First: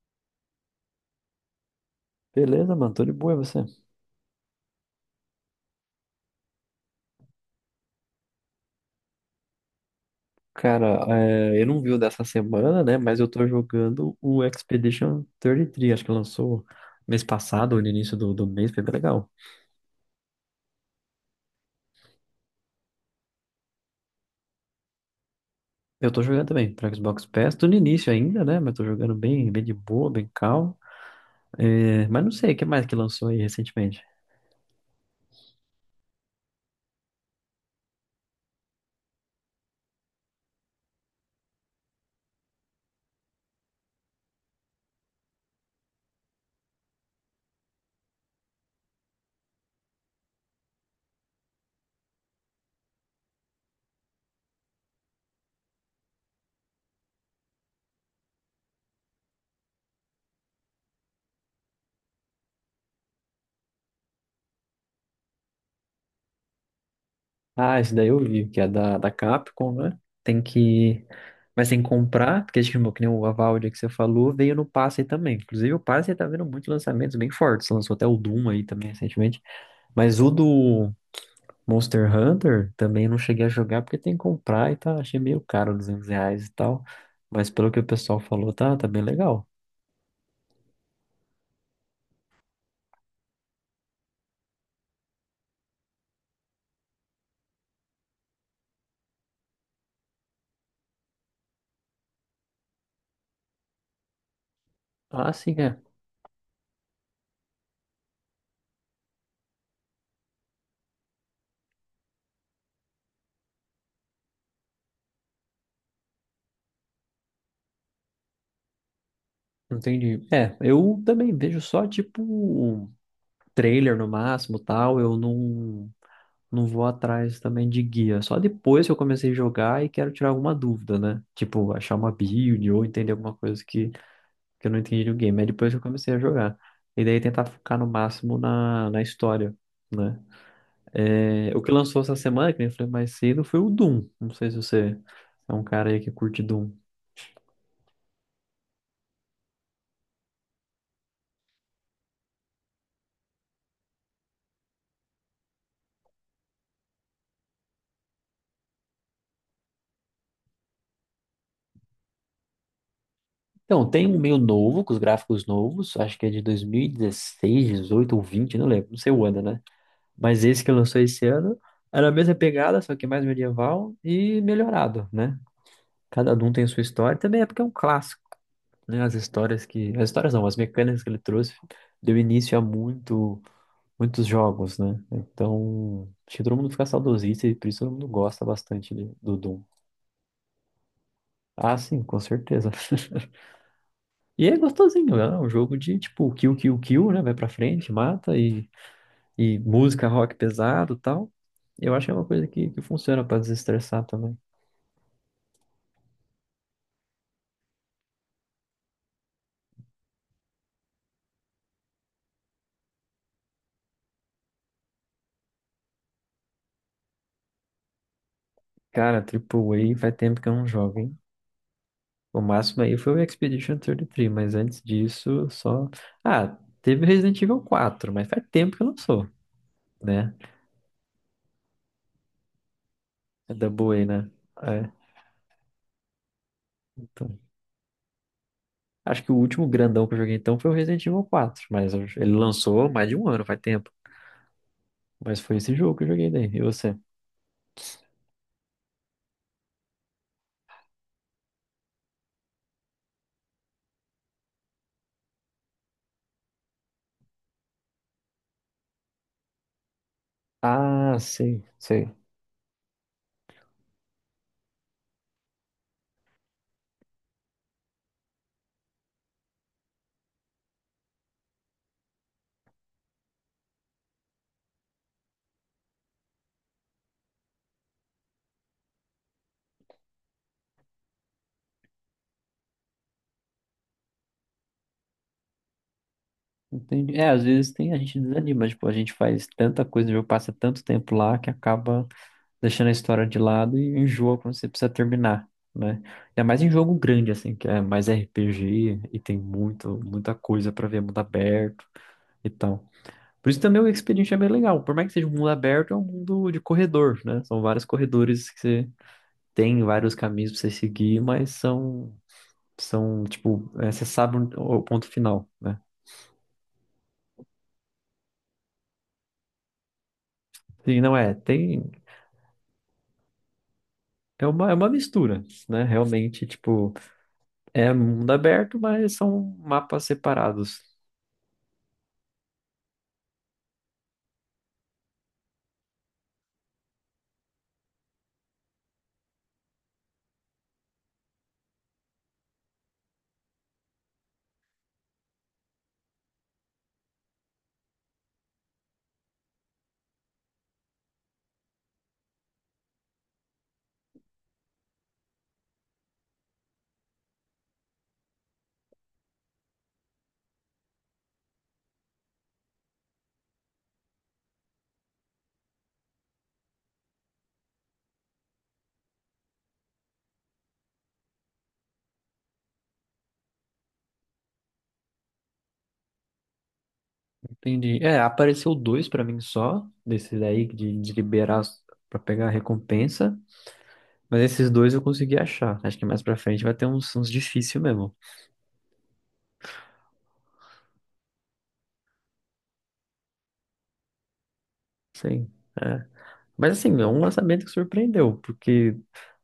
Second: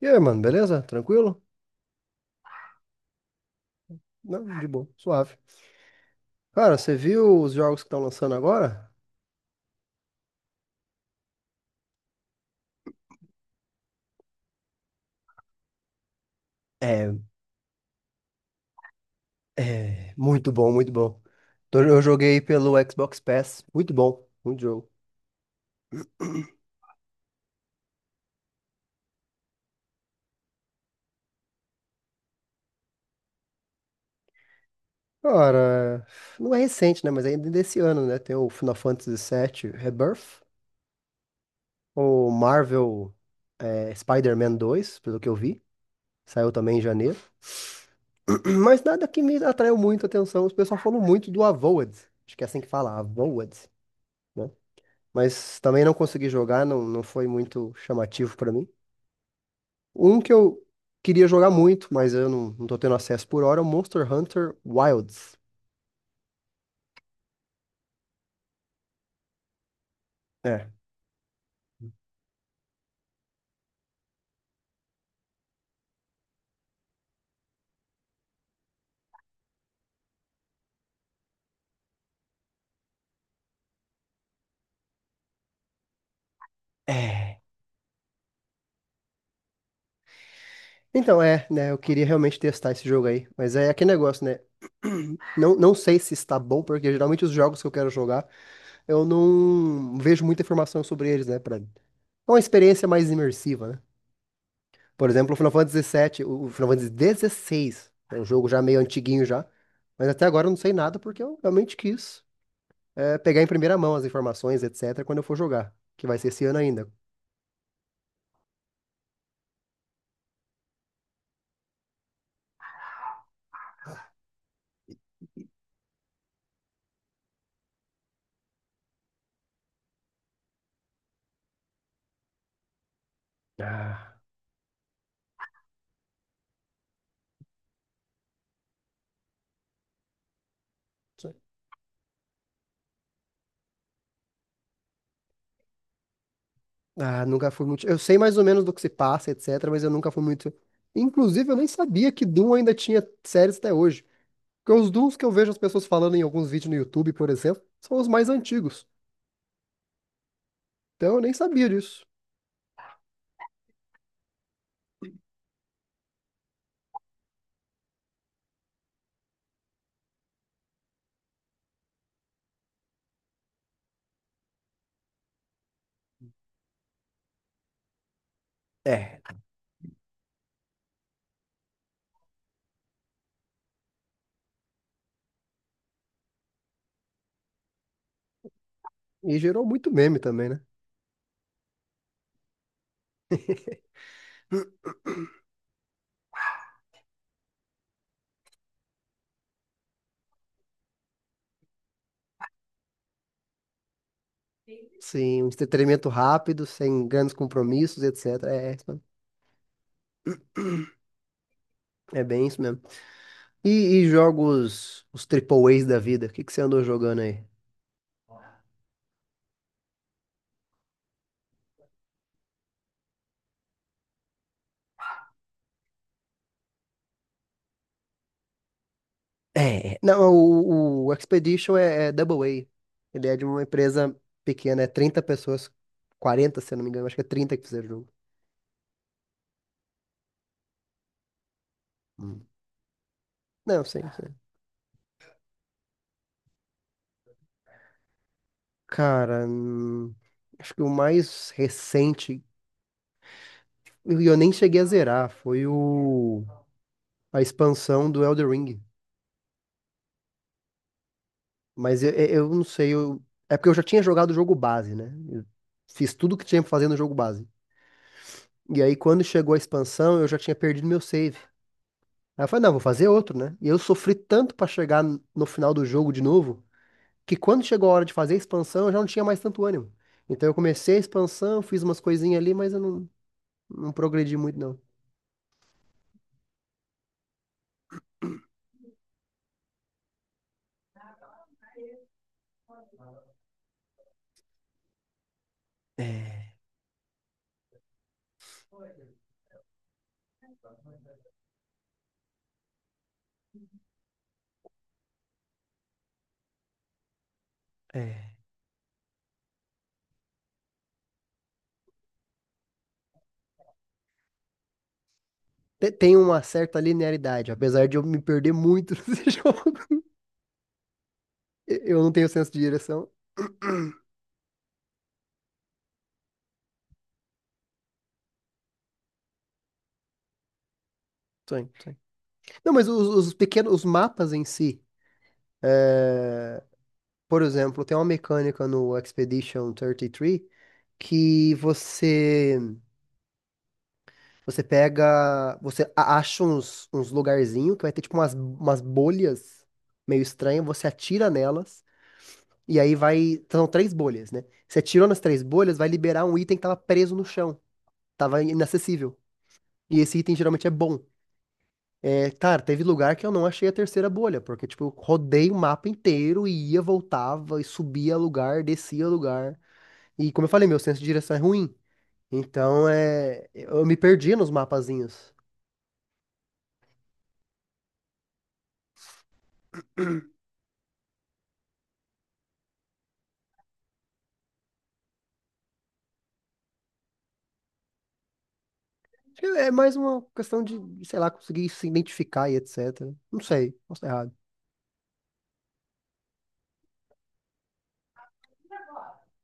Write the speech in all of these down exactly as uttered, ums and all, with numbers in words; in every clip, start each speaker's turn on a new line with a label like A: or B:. A: E aí, mano, beleza? Tranquilo?
B: Beleza, mano, tô de boa, e você?
A: Não, de boa, suave. Cara, você viu os jogos que estão lançando agora?
B: Cara, é, eu não vi o dessa semana, né? Mas eu tô jogando o Expedition trinta e três, acho que lançou
A: É,
B: mês passado ou no início do, do mês, foi bem legal.
A: é, muito bom, muito bom. Tô- Eu joguei pelo Xbox Pass, muito bom, muito jogo.
B: Eu tô jogando também pra Xbox Pass, tô no início ainda, né? Mas tô jogando bem, bem de boa, bem calmo. É, mas não sei, o que mais que lançou aí recentemente?
A: Cara, não é recente, né? Mas ainda desse ano, né? Tem o Final Fantasy sete Rebirth, o Marvel, é, Spider-Man dois, pelo que eu vi, saiu também em janeiro. Mas nada que me atraiu muito a atenção. Os pessoal falou muito do Avowed, acho que é assim que fala, Avowed, né? Mas também não consegui jogar, não, não foi muito chamativo pra mim. Um que eu queria jogar muito, mas eu não, não tô tendo acesso por hora, é o Monster Hunter Wilds.
B: Ah, esse daí eu vi, que é da, da Capcom, né? Tem
A: É.
B: que. Mas tem que comprar, porque acho que que nem o Avowed que você falou, veio no passe aí também. Inclusive, o passe aí tá vendo muitos lançamentos bem fortes. Lançou até o Doom aí também recentemente. Mas o do Monster Hunter também não cheguei a jogar porque tem que comprar e tá. Achei meio caro, duzentos reais e tal.
A: É.
B: Mas pelo que o pessoal falou, tá, tá bem legal.
A: Então, é, né? Eu queria realmente testar esse jogo aí. Mas é aquele negócio, né? Não, não sei se está bom, porque geralmente os jogos que eu quero jogar, eu não vejo muita informação sobre eles, né? Pra... É uma experiência mais imersiva, né? Por exemplo,
B: Ah,
A: o Final
B: sim, é.
A: Fantasy sete, o o Final Fantasy dezesseis, é um jogo já meio antiguinho já, mas até agora eu não sei nada porque eu realmente quis é, pegar em primeira mão as informações, etc, quando eu for jogar, que vai ser esse ano ainda.
B: Entendi. É, eu também vejo só tipo trailer no máximo, tal. Eu não. Não vou atrás também de guia. Só depois que eu comecei a jogar e quero tirar alguma dúvida, né? Tipo, achar uma build ou entender alguma coisa que,
A: Ah,
B: que eu não entendi no game. É depois que eu comecei a jogar. E daí tentar focar no máximo na, na história, né?
A: sim.
B: É, o que lançou essa semana, que nem eu falei mais cedo, foi o Doom. Não sei se você é um cara aí que curte Doom.
A: Ah, nunca fui muito. Eu sei mais ou menos do que se passa, etc, mas eu nunca fui muito. Inclusive, eu nem sabia que Doom ainda tinha séries até hoje. Porque os Dooms que eu vejo as pessoas falando em alguns vídeos no YouTube, por exemplo, são os mais antigos. Então eu nem sabia disso.
B: Então, tem um meio novo, com os gráficos novos, acho que é de dois mil e dezesseis, dezoito ou vinte, não lembro, não sei o ano, né? Mas esse que lançou esse ano era a mesma pegada, só que mais medieval e melhorado, né? Cada um tem sua história. Também é porque é um clássico, né? As
A: É.
B: histórias que... As histórias não, as mecânicas que ele trouxe deu início a muito, muitos jogos, né? Então, acho que todo mundo fica saudosista e por isso todo mundo gosta bastante de-
A: E
B: do Doom.
A: gerou muito meme também, né?
B: Ah, sim, com certeza. E é gostosinho, né? É um jogo de, tipo, kill, kill, kill, né? Vai pra frente, mata e, e música rock pesado e tal. Eu acho que é uma coisa que, que funciona pra desestressar também.
A: Sim, um entretenimento rápido, sem grandes compromissos, etcétera. É, é bem isso mesmo. E, e jogos, os triple A's da vida, o que que você andou jogando aí?
B: Cara, Triple A, faz tempo que eu não jogo, hein? O máximo aí foi o Expedition trinta e três, mas antes disso, só. Ah, teve Resident Evil quatro, mas faz tempo que eu não sou,
A: É,
B: né?
A: não, o, o Expedition é, é Double A. Ele é de
B: É
A: uma
B: Double A,
A: empresa
B: né?
A: pequena, é
B: É,
A: trinta pessoas, quarenta, se eu não me engano, acho que é
B: então.
A: trinta que fizeram o jogo.
B: Acho que o último grandão que eu joguei então foi o Resident Evil quatro, mas eu- ele
A: Hum.
B: lançou mais de um ano, faz
A: Não,
B: tempo.
A: sim, sim.
B: Mas foi esse jogo que eu joguei daí. E você?
A: Cara, hum, acho que o mais recente, e eu nem cheguei a zerar, foi o a expansão do Elden Ring.
B: Ah, sei,
A: Mas eu,
B: sei.
A: eu eu não sei, eu, é porque eu já tinha jogado o jogo base, né? Eu fiz tudo que tinha pra fazer no jogo base. E aí, quando chegou a expansão, eu já tinha perdido meu save. Aí eu falei, não, vou fazer outro, né? E eu sofri tanto pra chegar n- no final do jogo de novo, que quando chegou a hora de fazer a expansão, eu já não tinha mais tanto ânimo. Então eu comecei a expansão, fiz umas coisinhas ali, mas eu não, não progredi muito, não.
B: Entendi. É, às vezes tem, a gente desanima, tipo, a gente faz tanta coisa, o jogo passa tanto tempo lá que acaba deixando a história de lado e enjoa quando você precisa terminar, né? Ainda
A: É,
B: mais em jogo grande, assim, que é mais R P G e tem muito, muita coisa pra ver, mundo aberto e tal. Por isso também o Expedient é bem legal. Por mais que seja um mundo aberto, é um mundo de corredor, né? São vários
A: é.
B: corredores que você tem, vários caminhos pra você seguir, mas são, são, tipo, é, você sabe onde- o ponto final, né?
A: Te- Tem uma certa linearidade, apesar de eu me perder muito nesse jogo.
B: Sim, não é,
A: E-
B: tem...
A: Eu não tenho senso de direção.
B: É uma, é uma mistura, né? Realmente, tipo, é mundo aberto, mas são mapas separados.
A: Sim, sim. Não, mas os, os pequenos, os mapas em si, por exemplo, tem uma mecânica no Expedition trinta e três que você Você pega. Você a- acha uns, uns lugarzinhos que vai ter tipo umas, umas bolhas meio estranhas. Você atira nelas. E aí vai. São três bolhas, né? Você atirou nas três bolhas, vai liberar um item que tava preso no chão. Tava inacessível. E esse item geralmente é bom. É, cara, teve lugar que eu não achei a terceira bolha, porque, tipo, eu rodei o mapa inteiro e ia, voltava, e subia lugar, descia lugar. E como eu falei, meu senso de direção é ruim. Então, é, eu me perdi nos mapazinhos.
B: Entendi. É, apareceu dois pra mim só, desses aí de, de liberar as- pra pegar a recompensa. Mas esses dois eu consegui achar. Acho que mais pra frente vai ter uns, uns difícil mesmo.
A: Acho que é mais uma questão de, de, sei lá, conseguir se identificar e etcétera. Não sei, posso estar errado.
B: Sim. É. Mas assim, é um lançamento que surpreendeu, porque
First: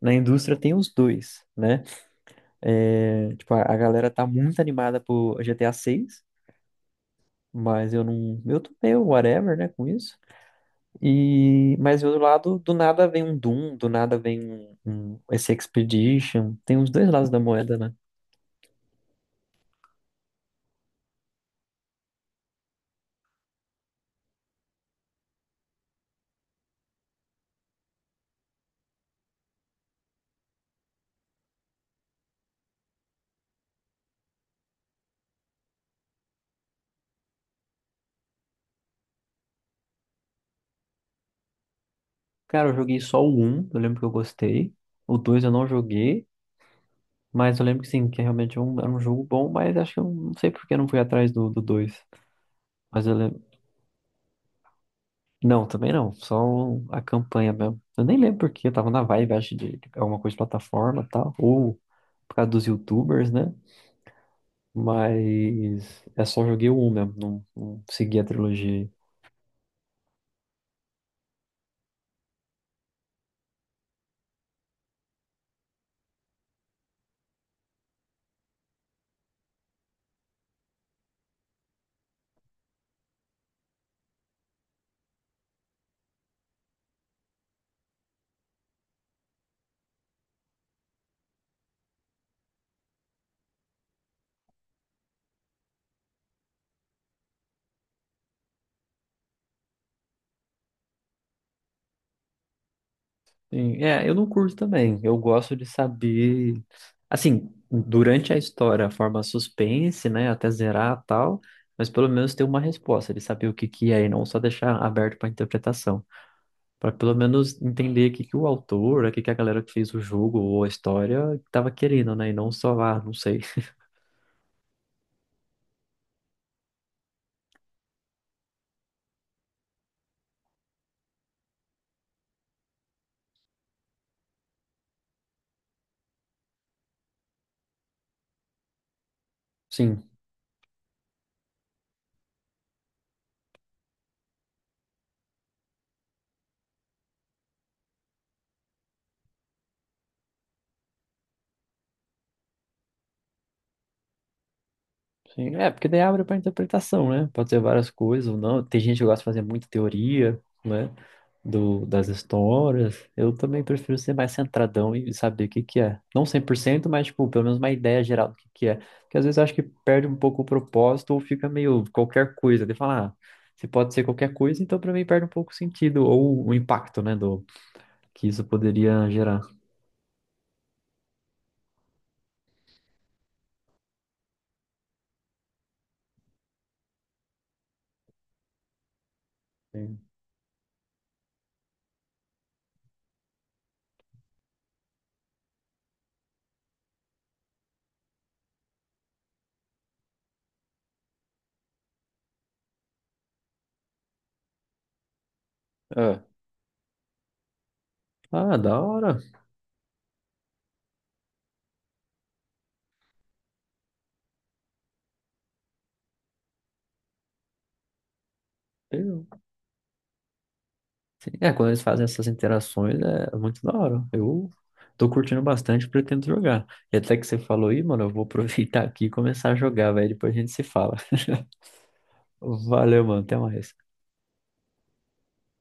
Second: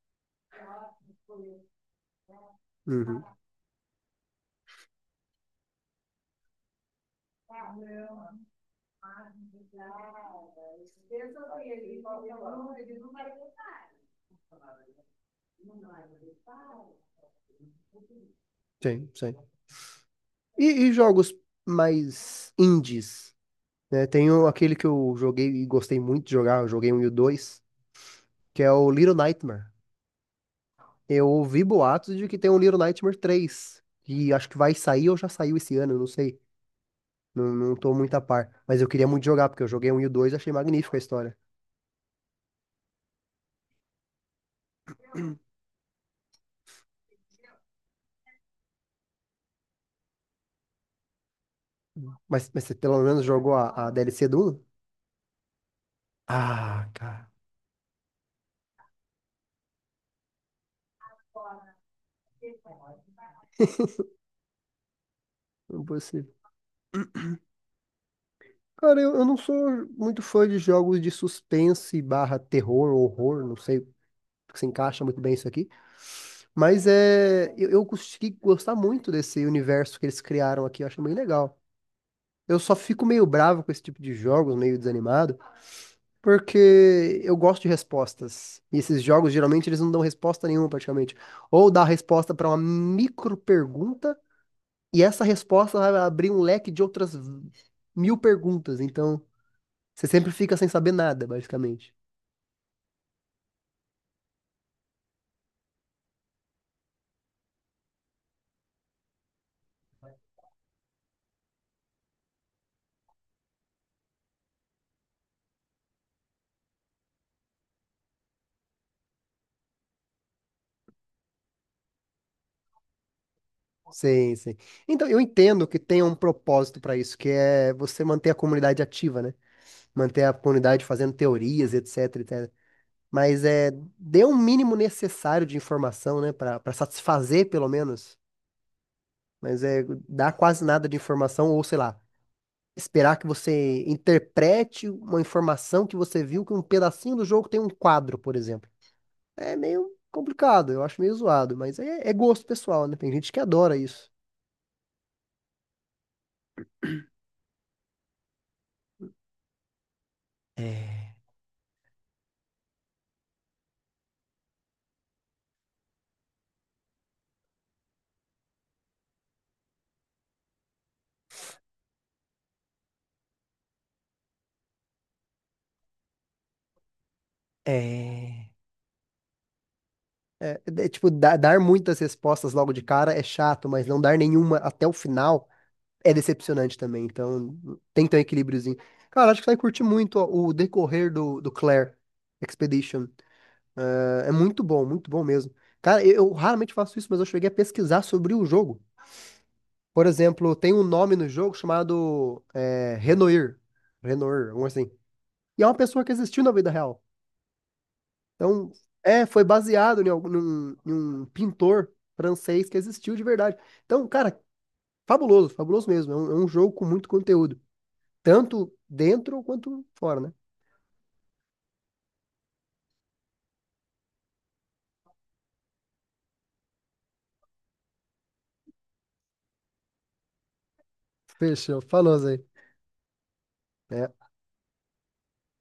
B: na indústria tem os dois, né?
A: Uhum.
B: É, tipo, a, a galera tá muito animada por G T A seis, mas eu não. Eu tô meio whatever, né, com isso. E, mas do outro lado, do nada vem um Doom, do nada vem um, um esse Expedition. Tem os dois lados da moeda, né?
A: Sim, sim. E, e jogos mais indies, né? Tem o- aquele que eu joguei e gostei muito de jogar, eu joguei um e o dois, que é o Little Nightmare. Eu ouvi boatos de que tem um Little Nightmare três, e acho que vai sair ou já saiu esse ano, eu não sei. Não, não tô muito a par, mas eu queria muito jogar, porque eu joguei um e o dois e achei magnífica a história.
B: Cara, eu joguei só o um. Eu lembro que eu gostei. O dois eu não joguei, mas eu lembro que sim, que realmente é um- era um jogo bom, mas acho que eu não sei por que eu não fui atrás do, do dois.
A: Mas, mas você pelo
B: Mas eu
A: menos
B: lembro.
A: jogou a, a D L C do um?
B: Não, também não, só o-
A: Ah,
B: a
A: cara.
B: campanha mesmo. Eu nem lembro porque eu tava na vibe, acho, de alguma coisa de plataforma e tal, ou por causa dos YouTubers, né?
A: Não.
B: Mas é só joguei o um mesmo, não, não segui a trilogia.
A: Cara, eu, eu não sou muito fã de jogos de suspense barra terror, horror, não sei se encaixa muito bem isso aqui. Mas é, eu, eu consegui gostar muito desse universo que eles criaram aqui, eu acho bem legal. Eu só fico meio bravo com esse tipo de jogos, meio desanimado, porque eu gosto de respostas. E esses jogos, geralmente, eles não dão resposta nenhuma, praticamente. Ou dá resposta para uma micro pergunta, e essa resposta vai abrir um leque de outras mil perguntas. Então. Você sempre fica sem saber nada, basicamente.
B: Sim, é, eu não curto também. Eu gosto de saber, assim, durante a história, a forma suspense, né, até zerar e tal, mas pelo menos ter uma resposta, de saber o que que é e não só deixar aberto para interpretação, para pelo menos entender o que que o autor, o que que a galera que fez o jogo ou a história estava querendo, né, e não só, ah, não sei.
A: Sim, sim. Então, eu entendo que tem um propósito para isso, que é você manter a comunidade ativa, né? Manter a comunidade fazendo teorias, etc, etcétera. Mas é, dê um mínimo necessário de informação, né? Para para satisfazer, pelo menos. Mas é
B: Sim.
A: dar quase nada de informação, ou sei lá, esperar que você interprete uma informação que você viu que um pedacinho do jogo tem um quadro, por exemplo. É meio complicado, eu acho meio zoado, mas é, é gosto pessoal, né? Tem gente que adora isso.
B: Sim, é, porque daí abre para interpretação, né? Pode ser várias coisas ou não. Tem gente que gosta de fazer muita teoria, né,
A: É,
B: do, das histórias. Eu também prefiro ser mais centradão e saber o que que é. Não cem por cento, mas, tipo, pelo menos uma ideia geral do que que é. Porque às vezes eu acho que perde um pouco o propósito ou fica meio qualquer coisa. De falar, ah, se pode ser qualquer coisa, então pra mim perde um pouco o sentido ou o impacto, né, do que isso
A: é,
B: poderia gerar.
A: é, é, tipo, dar, dar muitas respostas logo de cara é chato, mas não dar nenhuma até o final é decepcionante também. Então, tem que ter um equilíbriozinho. Cara, acho que você vai curtir
B: Sim.
A: muito ó, o decorrer do, do Claire Expedition. É, é muito bom, muito bom mesmo. Cara, eu, eu raramente faço isso, mas eu cheguei a pesquisar sobre o jogo. Por exemplo, tem um nome no jogo chamado é, Renoir. Renoir, alguma coisa assim. E é uma pessoa que
B: É.
A: existiu na vida real.
B: Ah,
A: Então,
B: da hora.
A: é, foi baseado em algum- num, em um pintor francês que existiu de verdade. Então, cara, fabuloso, fabuloso mesmo. É um, é um jogo com muito conteúdo, tanto dentro quanto fora, né?
B: Sim, é, quando eles fazem essas interações é é muito da hora. Eu tô curtindo bastante, pretendo jogar. E até que você falou aí, mano, eu vou aproveitar aqui e começar a jogar, velho. Depois a gente se fala.
A: Fechou, falou, Zé.
B: Valeu, mano. Até mais.
A: É,